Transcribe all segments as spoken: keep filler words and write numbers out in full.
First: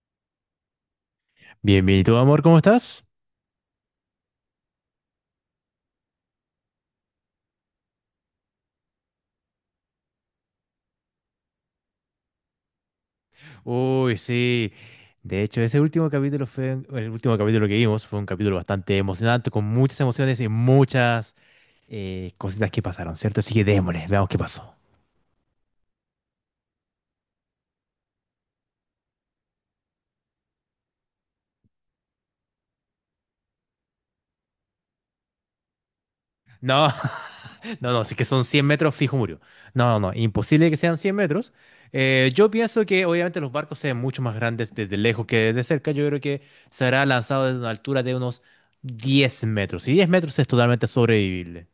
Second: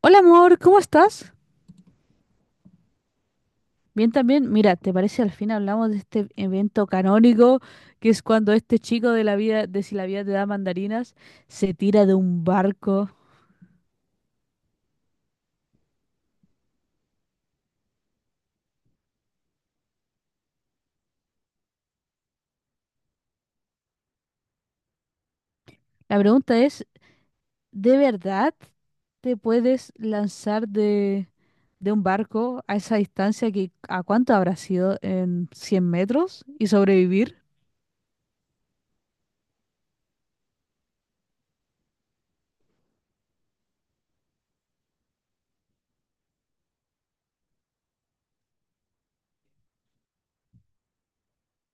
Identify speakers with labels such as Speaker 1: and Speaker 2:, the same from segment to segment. Speaker 1: Hola amor, ¿cómo estás?
Speaker 2: Bienvenido, amor, ¿cómo estás?
Speaker 1: Bien también. Mira, ¿te parece al fin hablamos de este evento canónico que es cuando este chico de la vida, de si la vida te da mandarinas, se tira de un barco?
Speaker 2: Uy, sí. De hecho, ese último capítulo fue, el último capítulo que vimos fue un capítulo bastante emocionante, con muchas emociones y muchas eh, cositas que pasaron, ¿cierto? Así que démosle, veamos qué pasó.
Speaker 1: La pregunta es, ¿de verdad te puedes lanzar de, de un barco a esa distancia que a cuánto habrá sido en cien metros y
Speaker 2: No,
Speaker 1: sobrevivir?
Speaker 2: no, no, si que son cien metros, fijo murió. No, no, no, imposible que sean cien metros. Eh, yo pienso que obviamente los barcos sean mucho más grandes desde lejos que desde cerca. Yo creo que será lanzado desde una altura de unos diez metros. Y diez metros es totalmente sobrevivible.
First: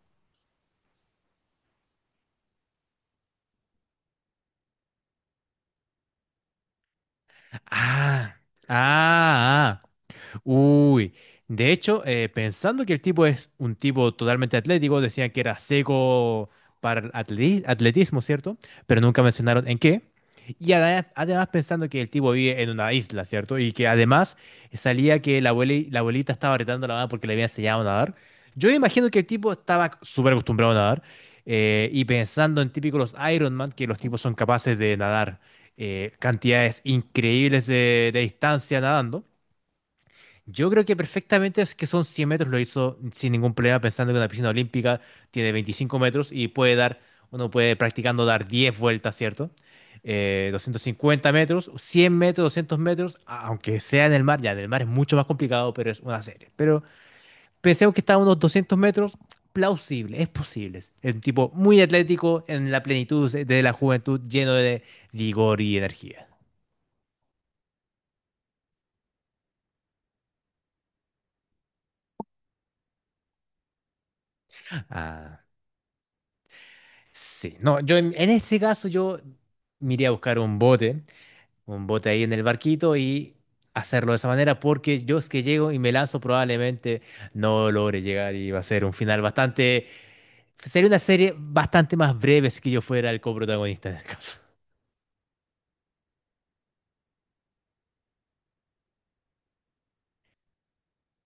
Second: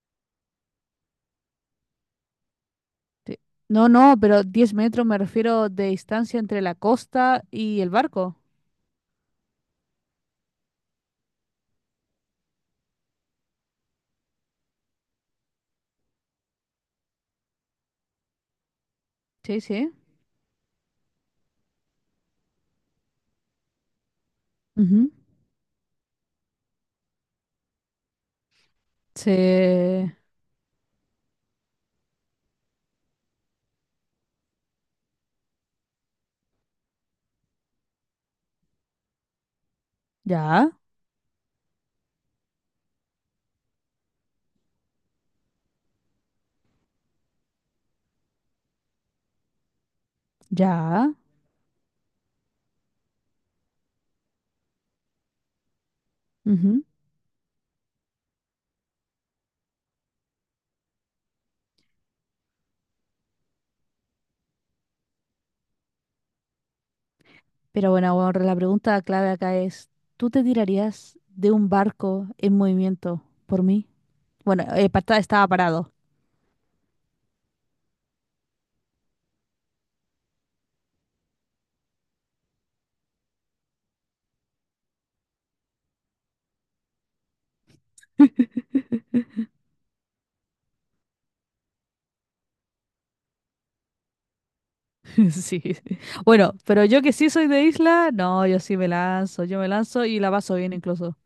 Speaker 1: Te- No, no, pero diez metros me refiero de distancia entre la costa y el
Speaker 2: Ah,
Speaker 1: barco.
Speaker 2: ah, ah. Uy, de hecho, eh, pensando que el tipo es un tipo totalmente atlético, decían que era seco para el atleti- atletismo, ¿cierto? Pero nunca
Speaker 1: Sí,
Speaker 2: mencionaron en
Speaker 1: sí.
Speaker 2: qué. Y ada- además pensando que el tipo vive en una isla, ¿cierto? Y que además
Speaker 1: Ujú.
Speaker 2: salía que la abueli- la abuelita estaba retando a la mamá porque le había enseñado a nadar. Yo imagino que el tipo estaba
Speaker 1: Se-
Speaker 2: súper acostumbrado a nadar. Eh, y pensando en típicos los Iron Man, que los tipos son capaces de nadar eh, cantidades increíbles de de distancia nadando. Yo
Speaker 1: Ya,
Speaker 2: creo que perfectamente es que son cien metros, lo hizo sin ningún problema, pensando que una piscina olímpica tiene veinticinco metros y puede dar, uno puede practicando dar diez vueltas, ¿cierto? Eh, doscientos
Speaker 1: ya.
Speaker 2: cincuenta metros, cien metros, doscientos metros, a- aunque sea en el mar, ya en el mar es mucho más complicado, pero es una serie. Pero
Speaker 1: Ujú.
Speaker 2: pensemos que está a unos doscientos metros, plausible, es posible. Es un tipo muy atlético en la plenitud de de la juventud, lleno de vigor y energía.
Speaker 1: Pero bueno, ahora la pregunta clave acá es, ¿tú te tirarías de un barco en movimiento por mí? Bueno, eh, pa-
Speaker 2: Ah.
Speaker 1: estaba parado.
Speaker 2: Sí, no, yo en, en este caso yo me iría a buscar un bote, un bote ahí en el barquito y hacerlo de esa manera porque yo es que llego y me lanzo probablemente no logre llegar y va a ser un final bastante, sería una serie bastante más breve si que yo fuera el coprotagonista en el caso.
Speaker 1: Sí. Bueno, pero yo que sí soy de isla, no, yo sí me lanzo, yo me lanzo y la paso bien incluso.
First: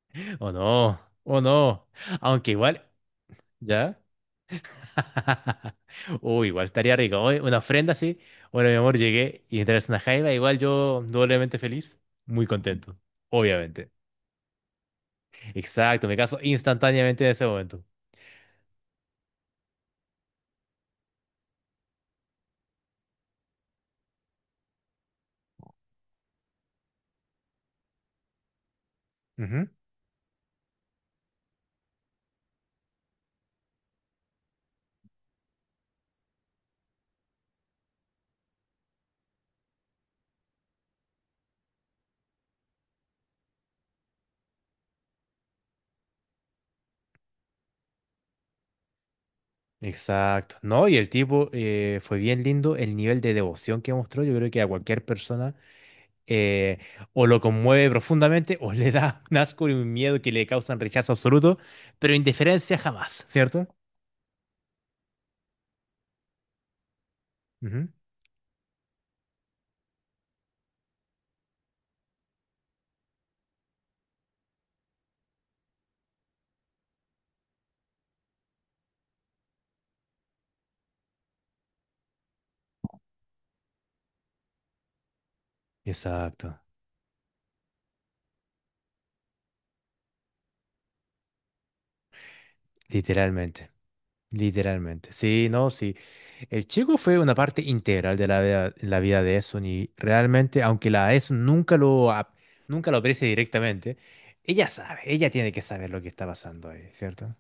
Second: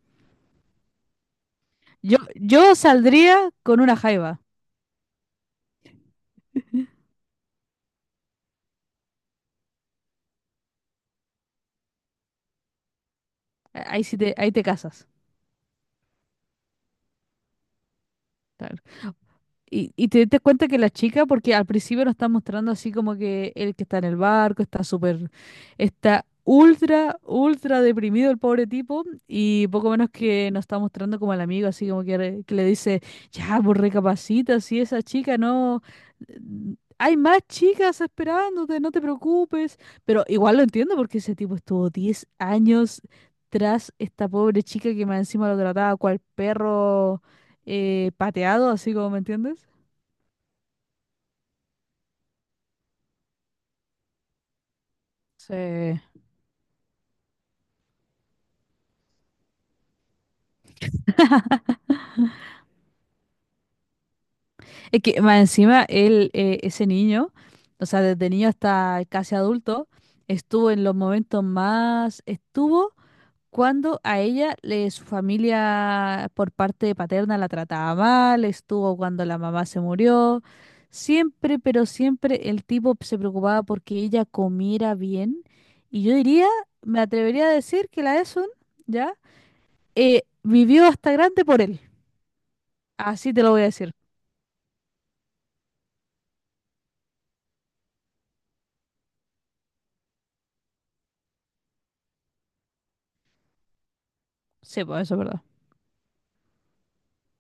Speaker 2: O no, o no,
Speaker 1: Yo,
Speaker 2: aunque
Speaker 1: yo
Speaker 2: igual,
Speaker 1: saldría con una
Speaker 2: ¿ya?
Speaker 1: jaiba.
Speaker 2: Uy, igual estaría rico. Oye, una ofrenda así, bueno mi amor, llegué y entras una jaiba, igual yo doblemente feliz, muy contento,
Speaker 1: A-
Speaker 2: obviamente.
Speaker 1: Ahí sí te, ahí te casas.
Speaker 2: Exacto, me caso instantáneamente en ese momento.
Speaker 1: Claro. Y, y te diste cuenta que la chica, porque al principio lo está mostrando así como que el que está en el barco está súper, está ultra, ultra deprimido el pobre tipo
Speaker 2: Ujú.
Speaker 1: y poco menos que nos está mostrando como al amigo, así como que, re- que le dice, ya, pues recapacita, si esa chica no, n- hay más chicas esperándote, no te preocupes, pero igual lo entiendo porque ese tipo estuvo diez años tras esta pobre chica que más encima lo trataba cual perro eh, pateado, así como, ¿me entiendes?
Speaker 2: Exacto. No, y el tipo eh, fue bien lindo el nivel de devoción que mostró. Yo creo que a cualquier persona
Speaker 1: Sí.
Speaker 2: eh, o lo conmueve profundamente o le da un asco y un miedo que le causan rechazo absoluto, pero indiferencia jamás, ¿cierto?
Speaker 1: Es que más encima él, eh, ese niño, o
Speaker 2: Ujú.
Speaker 1: sea, desde niño hasta casi adulto, estuvo en los momentos más, estuvo cuando a ella, le, su familia por parte paterna la trataba mal, estuvo cuando la mamá se murió. Siempre, pero siempre el tipo se preocupaba porque ella comiera bien. Y yo diría,
Speaker 2: Exacto,
Speaker 1: me atrevería a decir que la Esun, ¿ya? Eh, vivió hasta grande por él. Así te lo voy a
Speaker 2: literalmente.
Speaker 1: decir.
Speaker 2: Literalmente, sí, no, sí. El chico fue una parte integral de la vida, la vida de Eson y realmente, aunque la Eson nunca lo, ap- nunca lo aprecie directamente, ella
Speaker 1: Sí,
Speaker 2: sabe,
Speaker 1: pues eso es
Speaker 2: ella
Speaker 1: verdad.
Speaker 2: tiene que saber lo que está pasando ahí, cierto.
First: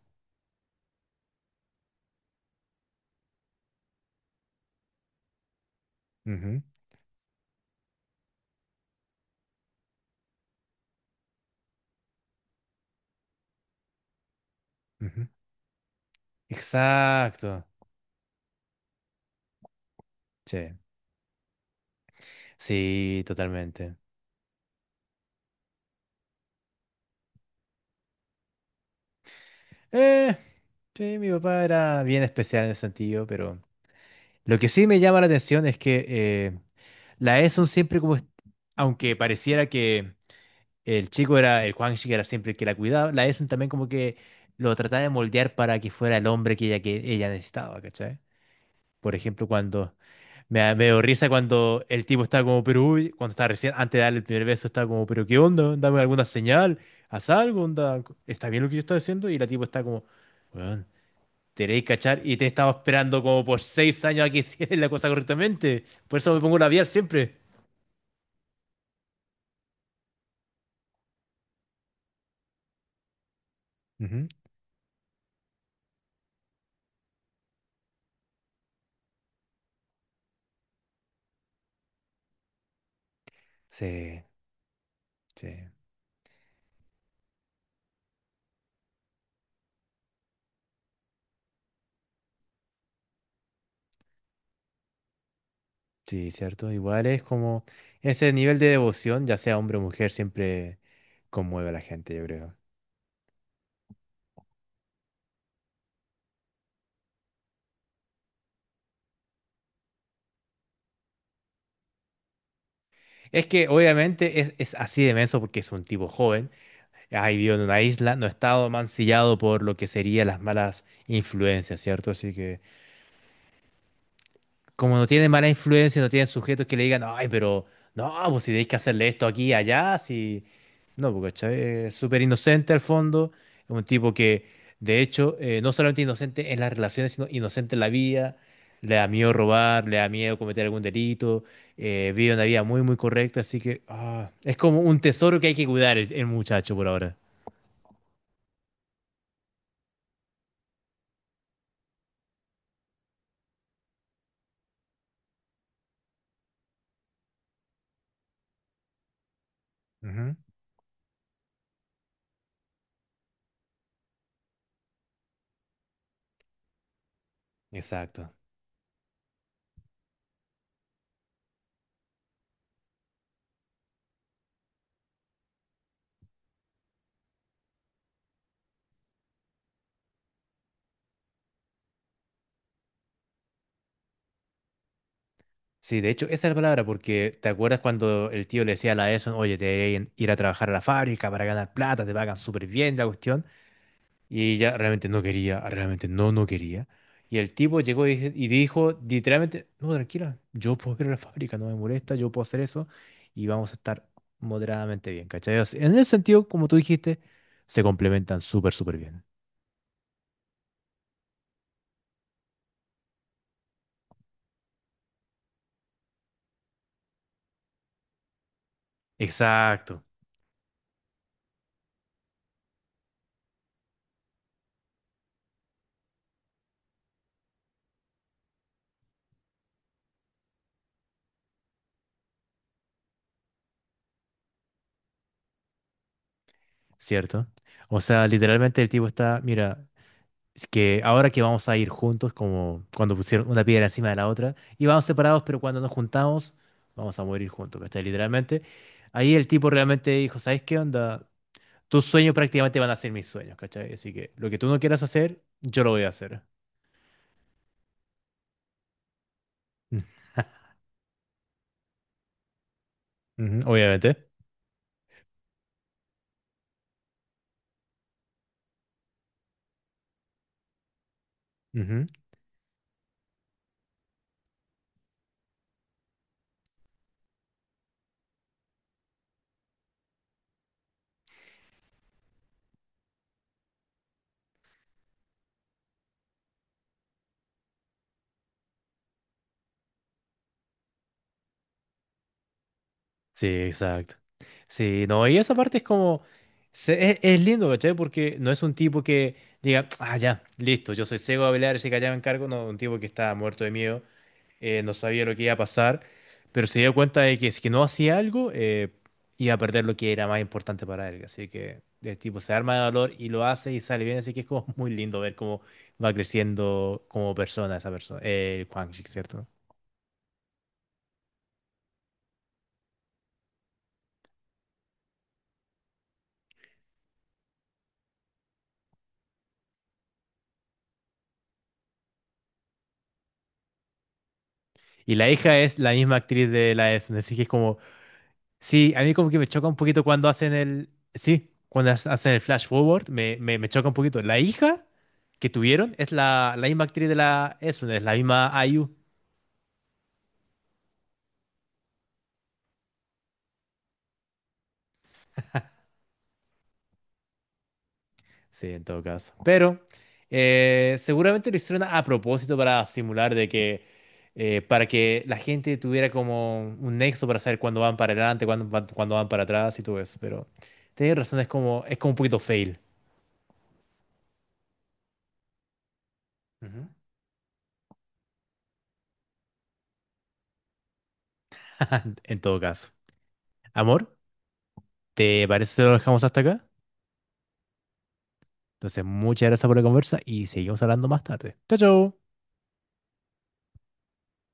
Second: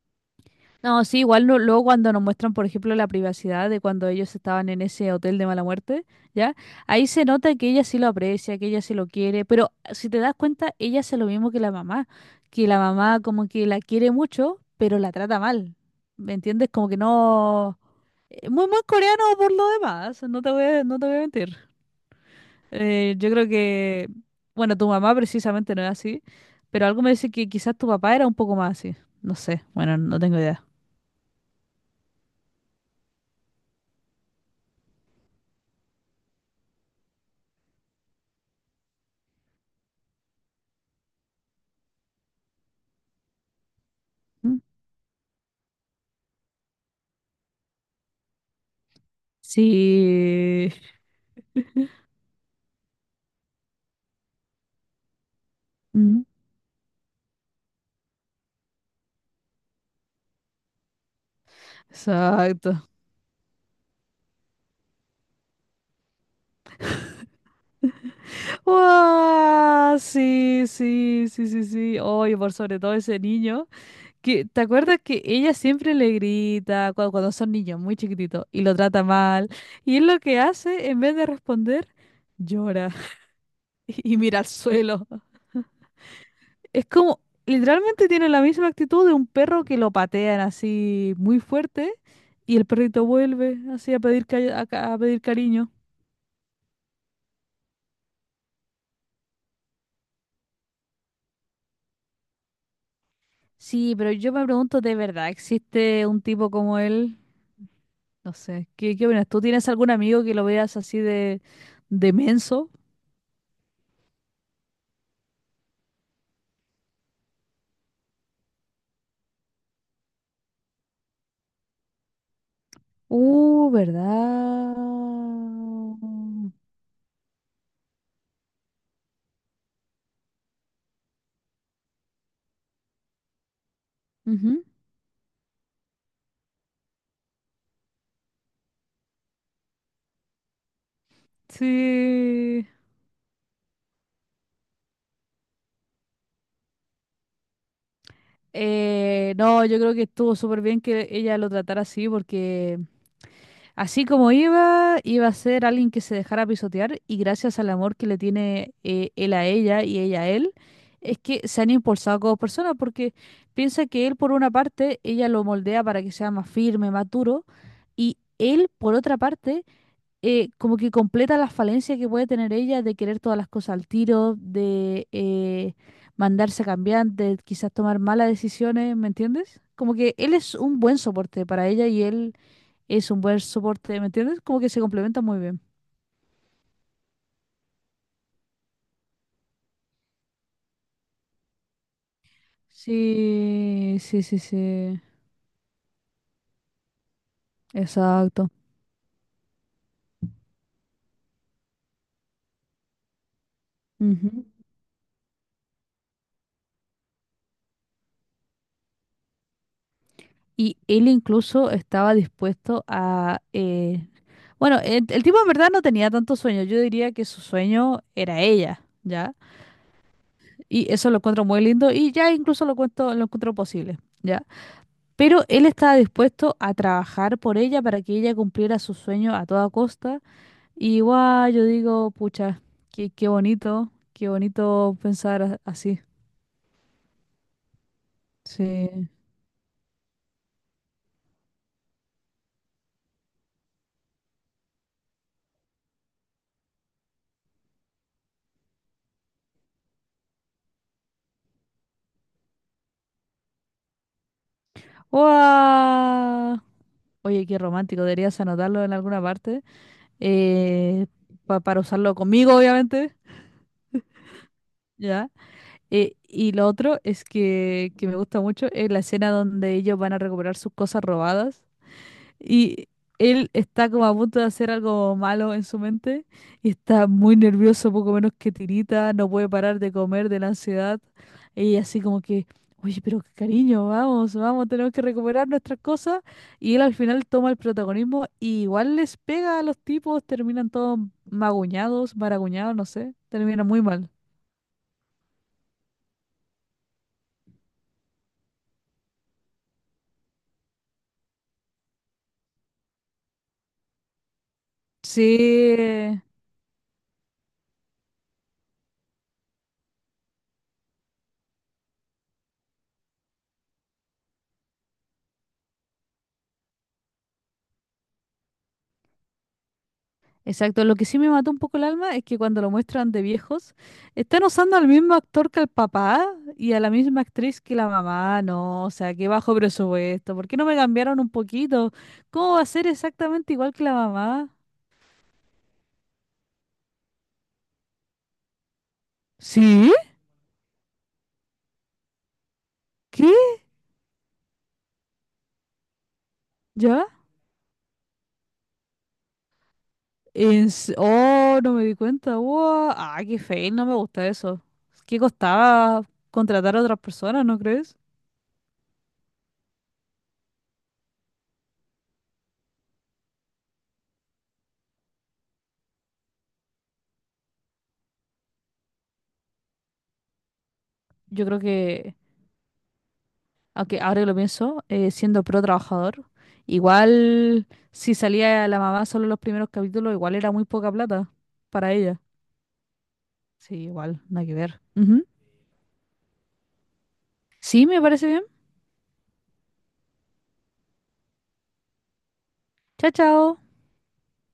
Speaker 1: No, sí, igual no- luego cuando nos muestran, por ejemplo, la privacidad de cuando ellos estaban en ese hotel de mala muerte, ¿ya?
Speaker 2: Ujú,
Speaker 1: Ahí se nota que ella sí lo aprecia, que ella sí lo quiere, pero ah, si te das cuenta, ella hace lo mismo que la mamá, que la mamá como que la quiere mucho, pero la
Speaker 2: ujú.
Speaker 1: trata mal. ¿Me entiendes? Como que
Speaker 2: Exacto,
Speaker 1: no... eh, muy mal coreano por lo demás, no te voy
Speaker 2: sí,
Speaker 1: a, no te voy a mentir. Eh,
Speaker 2: sí,
Speaker 1: yo creo
Speaker 2: totalmente.
Speaker 1: que, bueno, tu mamá precisamente no es así, pero algo me dice que quizás tu papá era un poco más así. No sé, bueno, no
Speaker 2: Eh,
Speaker 1: tengo idea.
Speaker 2: sí, mi papá era bien especial en ese sentido, pero lo que sí me llama la atención es que eh, la Eson siempre como, est- aunque pareciera que El chico era, el Juan era siempre el que la cuidaba. La Esun también como que
Speaker 1: ¿Mm?
Speaker 2: lo trataba de moldear para que fuera el hombre que ella, que ella necesitaba, ¿cachai? Por ejemplo, cuando me,
Speaker 1: Sí.
Speaker 2: da- me dio risa cuando el tipo estaba como, pero uy, cuando estaba recién, antes de darle el primer beso, estaba como, pero ¿qué onda? Dame
Speaker 1: Mm.
Speaker 2: alguna señal, haz algo, onda, ¿está bien lo que yo estoy haciendo? Y la tipo está como, weón, te queréis cachar y te he estado
Speaker 1: Exacto.
Speaker 2: esperando como por seis años a que hicieras la cosa correctamente. Por eso me pongo labial siempre.
Speaker 1: Wow. Sí, sí, sí, sí, sí. Oye, por sobre todo ese niño,
Speaker 2: Ujú.
Speaker 1: que ¿te acuerdas que ella siempre le grita cuando, cuando son niños muy chiquititos y lo trata mal? Y él lo que hace, en vez de responder, llora y
Speaker 2: Sí,
Speaker 1: mira al suelo.
Speaker 2: sí.
Speaker 1: Es como, literalmente tiene la misma actitud de un perro que lo patean así muy fuerte y el perrito vuelve así a pedir, cari- a, ca- a pedir cariño.
Speaker 2: Sí, cierto. Igual es como ese nivel de devoción, ya sea hombre o mujer, siempre conmueve a la gente, yo creo.
Speaker 1: Sí, pero yo me pregunto, ¿de verdad existe un tipo como él? No sé, ¿qué, qué opinas? ¿Tú tienes algún amigo que lo veas así de, de menso?
Speaker 2: Es que obviamente es, es así de menso porque es un tipo joven, ha vivido en una isla, no ha estado mancillado por lo que serían las malas influencias, ¿cierto? Así que
Speaker 1: Uh,
Speaker 2: como no tiene
Speaker 1: ¿verdad?
Speaker 2: mala influencia, no tienen sujetos que le digan, ay, pero no, pues si tenéis que hacerle esto aquí y allá, si... No, porque ¿cachai? Es súper inocente al fondo, es un tipo que,
Speaker 1: Ujú.
Speaker 2: de hecho, eh, no solamente inocente en las relaciones, sino inocente en la vida, le da miedo robar, le da miedo cometer algún delito, eh, vive una vida
Speaker 1: Sí.
Speaker 2: muy, muy correcta, así que ah, es como un tesoro que hay que cuidar el, el muchacho por ahora.
Speaker 1: Eh, no, yo creo que estuvo súper bien que ella lo tratara así porque... Así como iba, iba a ser alguien que se dejara pisotear y gracias al amor que le tiene eh, él a ella y ella a
Speaker 2: Ujú.
Speaker 1: él, es que se han impulsado como personas porque piensa que él por una parte, ella lo moldea para que sea más firme, más duro y
Speaker 2: Exacto.
Speaker 1: él por otra parte, eh, como que completa la falencia que puede tener ella de querer todas las cosas al tiro, de eh, mandarse a cambiar, de quizás tomar malas decisiones, ¿me entiendes? Como que él es un buen soporte para ella y él es un buen soporte, ¿me entiendes? Como que se complementa muy bien.
Speaker 2: Sí, de hecho, esa es la palabra, porque ¿te acuerdas cuando el tío le decía a la Edison, oye, te deberían ir a trabajar a la fábrica para ganar plata, te pagan súper bien la cuestión?
Speaker 1: Sí, sí, sí,
Speaker 2: Y ella
Speaker 1: sí,
Speaker 2: realmente no quería, realmente no, no quería. Y el tipo llegó y, dice- y
Speaker 1: exacto.
Speaker 2: dijo, literalmente, no, tranquila, yo puedo ir a la fábrica, no me molesta, yo puedo hacer eso y vamos a estar
Speaker 1: Ujú.
Speaker 2: moderadamente bien, ¿cachai? O sea, en ese sentido, como tú dijiste, se complementan súper, súper bien.
Speaker 1: Y él incluso estaba dispuesto a... eh, bueno, el, el tipo en verdad no tenía tanto sueño, yo diría que su sueño era ella, ¿ya?
Speaker 2: Exacto,
Speaker 1: Y eso lo encuentro muy lindo y ya incluso lo cuento, lo encuentro posible, ¿ya? Pero él estaba dispuesto a trabajar por ella para que ella cumpliera su sueño a toda costa. Y igual yo digo, pucha, qué, qué bonito, qué bonito pensar a- así.
Speaker 2: ¿cierto? O sea, literalmente el tipo
Speaker 1: Sí.
Speaker 2: está, mira, es que ahora que vamos a ir juntos, como cuando pusieron una piedra encima de la otra, íbamos separados, pero cuando nos juntamos, vamos a morir juntos, ¿cachai? Literalmente. Ahí el tipo realmente dijo, ¿sabes qué onda? Tus sueños prácticamente van a ser mis sueños, ¿cachai? Así que lo que tú no quieras hacer, yo lo voy a hacer.
Speaker 1: ¡Guau! Oye, qué romántico, deberías anotarlo en alguna parte eh, pa- para usarlo conmigo, obviamente.
Speaker 2: Ujú, obviamente.
Speaker 1: ¿Ya? Eh, y lo otro es que, que me gusta mucho es la escena donde ellos van a recuperar sus cosas robadas.
Speaker 2: Ujú.
Speaker 1: Y él está como a punto de hacer algo malo en su mente y está muy nervioso, poco menos que tirita, no puede parar de comer de la ansiedad. Y así como que, oye, pero cariño, vamos, vamos, tenemos que recuperar nuestras cosas. Y él al final toma el protagonismo y igual les pega a los tipos, terminan todos maguñados, maraguñados, no sé,
Speaker 2: Sí,
Speaker 1: termina muy mal.
Speaker 2: exacto. Sí, no, y esa parte es como, se- es, es lindo, ¿cachai? Porque no es un tipo que diga, ah, ya, listo, yo soy ciego a pelear, así que allá me encargo, no, un tipo que está muerto de miedo eh, no sabía lo que iba a
Speaker 1: Sí,
Speaker 2: pasar, pero se dio cuenta de que si que no hacía algo, eh, iba a perder lo que era más importante para él. Así que el tipo se arma de valor y lo hace y sale bien, así que es como muy lindo ver cómo va creciendo como persona esa persona, eh, Quang Shi, ¿cierto?
Speaker 1: exacto, lo que sí me mató un poco el alma es que cuando lo muestran de viejos, están usando al mismo actor que el papá y a la misma actriz que la mamá, no, o sea, qué bajo presupuesto, ¿por qué no me cambiaron un poquito? ¿Cómo va a ser exactamente igual que la mamá?
Speaker 2: Y la hija es la misma actriz de la Essen, así que es como, sí, a mí como que me choca un
Speaker 1: ¿Sí?
Speaker 2: poquito cuando hacen el, sí, cuando ha- hacen el flash forward,
Speaker 1: ¿Qué?
Speaker 2: me, me, me choca un poquito. La hija que tuvieron es la, la misma
Speaker 1: ¿Ya?
Speaker 2: actriz de la Essen, es la misma I U.
Speaker 1: En s- Oh, no me di cuenta, wow, ah, qué feo, no me gusta eso. ¿Qué costaba contratar a otras personas, no crees?
Speaker 2: Sí, en todo caso. Pero eh, seguramente lo hicieron a propósito para simular de que, eh, para que la gente tuviera como un nexo para saber cuándo van para adelante, cuándo van, cuándo van para atrás y todo eso. Pero tienes razón,
Speaker 1: Yo
Speaker 2: es
Speaker 1: creo
Speaker 2: como, es como
Speaker 1: que
Speaker 2: un poquito fail.
Speaker 1: aunque ahora que lo pienso, eh, siendo pro trabajador,
Speaker 2: Ujú.
Speaker 1: igual si salía la mamá solo los primeros capítulos, igual era muy poca plata para ella.
Speaker 2: En todo caso.
Speaker 1: Sí,
Speaker 2: Amor,
Speaker 1: igual, nada que ver. Ujú.
Speaker 2: ¿te parece que lo dejamos hasta acá?
Speaker 1: Sí, me parece bien.
Speaker 2: Entonces, muchas gracias por la conversa y seguimos hablando más tarde. Chao, chao.
Speaker 1: Chao, chao.